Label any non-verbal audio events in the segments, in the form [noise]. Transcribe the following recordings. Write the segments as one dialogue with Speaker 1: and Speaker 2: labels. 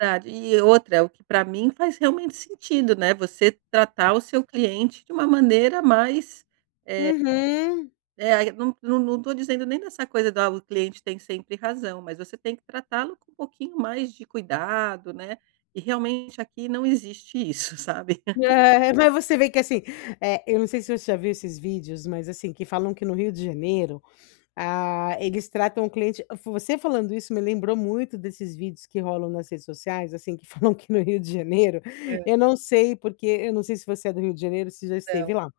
Speaker 1: Verdade. E, outra é o que pra mim faz realmente sentido, né, você tratar o seu cliente de uma maneira mais, eh
Speaker 2: Uhum.
Speaker 1: É, aí não não não tô dizendo nem dessa coisa da "o cliente tem sempre razão", mas você tem que tratá-lo com um pouquinho mais de cuidado, né, e realmente aqui não existe isso, sabe. [laughs]
Speaker 2: É, mas você vê que, assim. Eh, eu não sei se você já viu esses vídeos, mas, assim, que falam que no Rio de Janeiro, ah, eles tratam o cliente você falando isso me lembrou muito desses vídeos que rolam nas redes sociais, assim, que falam que no Rio de Janeiro,
Speaker 1: Hã.
Speaker 2: eu não sei porque eu não sei se você é do Rio de Janeiro ou se já
Speaker 1: Não.
Speaker 2: esteve lá.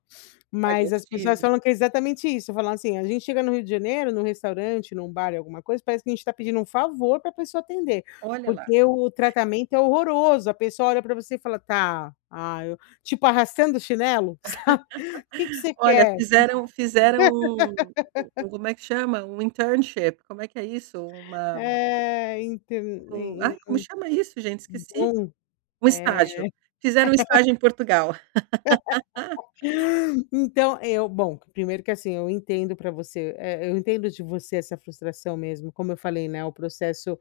Speaker 1: Ah, já
Speaker 2: Mas as pessoas
Speaker 1: estive.
Speaker 2: falam que é exatamente isso. Falam assim: "A gente chega no Rio de Janeiro, no restaurante, num bar e alguma coisa parece que a gente tá pedindo um favor pra pessoa atender".
Speaker 1: Olha lá.
Speaker 2: Porque o
Speaker 1: [laughs]
Speaker 2: tratamento é horroroso. A pessoa olha pra você e fala: "Tá, ai eu" tipo arrastando o chinelo, sabe. "Que que
Speaker 1: [laughs]
Speaker 2: você
Speaker 1: Olha,
Speaker 2: quer?"
Speaker 1: fizeram fizeram um um um
Speaker 2: [laughs]
Speaker 1: como é que chama? Um internship, como é que é isso? Uma
Speaker 2: É, então.
Speaker 1: um
Speaker 2: Em em em
Speaker 1: ai, como chama isso, gente?
Speaker 2: hum,
Speaker 1: Esqueci!
Speaker 2: bom.
Speaker 1: Um
Speaker 2: É.
Speaker 1: estágio. Fizeram estágio
Speaker 2: [laughs]
Speaker 1: em Portugal. [laughs]
Speaker 2: [laughs] Então eu bom, que primeiro que, assim, eu entendo pra você, eh eu entendo de você essa frustração mesmo. Como eu falei, né, o processo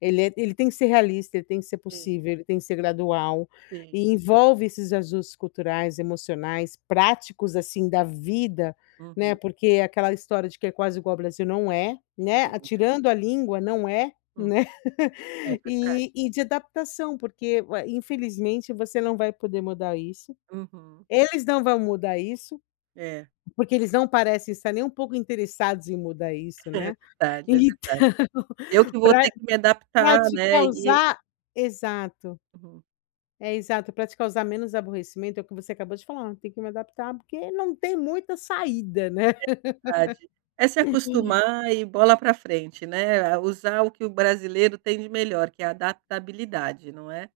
Speaker 2: ele é ele tem que ser realista, ele tem que ser
Speaker 1: Sim.
Speaker 2: possível, ele tem que ser gradual,
Speaker 1: Sim.
Speaker 2: e envolve esses ajustes culturais, emocionais, práticos, assim, da vida, né.
Speaker 1: Uhum.
Speaker 2: Porque aquela história de que é quase igual o Brasil, não é, né. A
Speaker 1: Não é.
Speaker 2: tirando a língua, não é,
Speaker 1: Hum.
Speaker 2: né,
Speaker 1: É verdade.
Speaker 2: e e de adaptação porque ué, infelizmente você não vai poder mudar isso.
Speaker 1: Uhum.
Speaker 2: Eles não vão mudar isso,
Speaker 1: É.
Speaker 2: porque eles não parecem estar nem um pouco interessados em mudar isso,
Speaker 1: É
Speaker 2: né.
Speaker 1: verdade, é
Speaker 2: Então,
Speaker 1: verdade. Eu que vou
Speaker 2: pra
Speaker 1: ter que me
Speaker 2: pra
Speaker 1: adaptar,
Speaker 2: te
Speaker 1: né. E
Speaker 2: causar exato.
Speaker 1: Uhum.
Speaker 2: É, exato. Pra te causar menos aborrecimento é o que você acabou de falar. Tem que me adaptar porque não tem muita saída, né.
Speaker 1: É verdade. É se
Speaker 2: [laughs]
Speaker 1: acostumar e bola pra frente, né. É usar o que o brasileiro tem de melhor, que é a adaptabilidade, não é?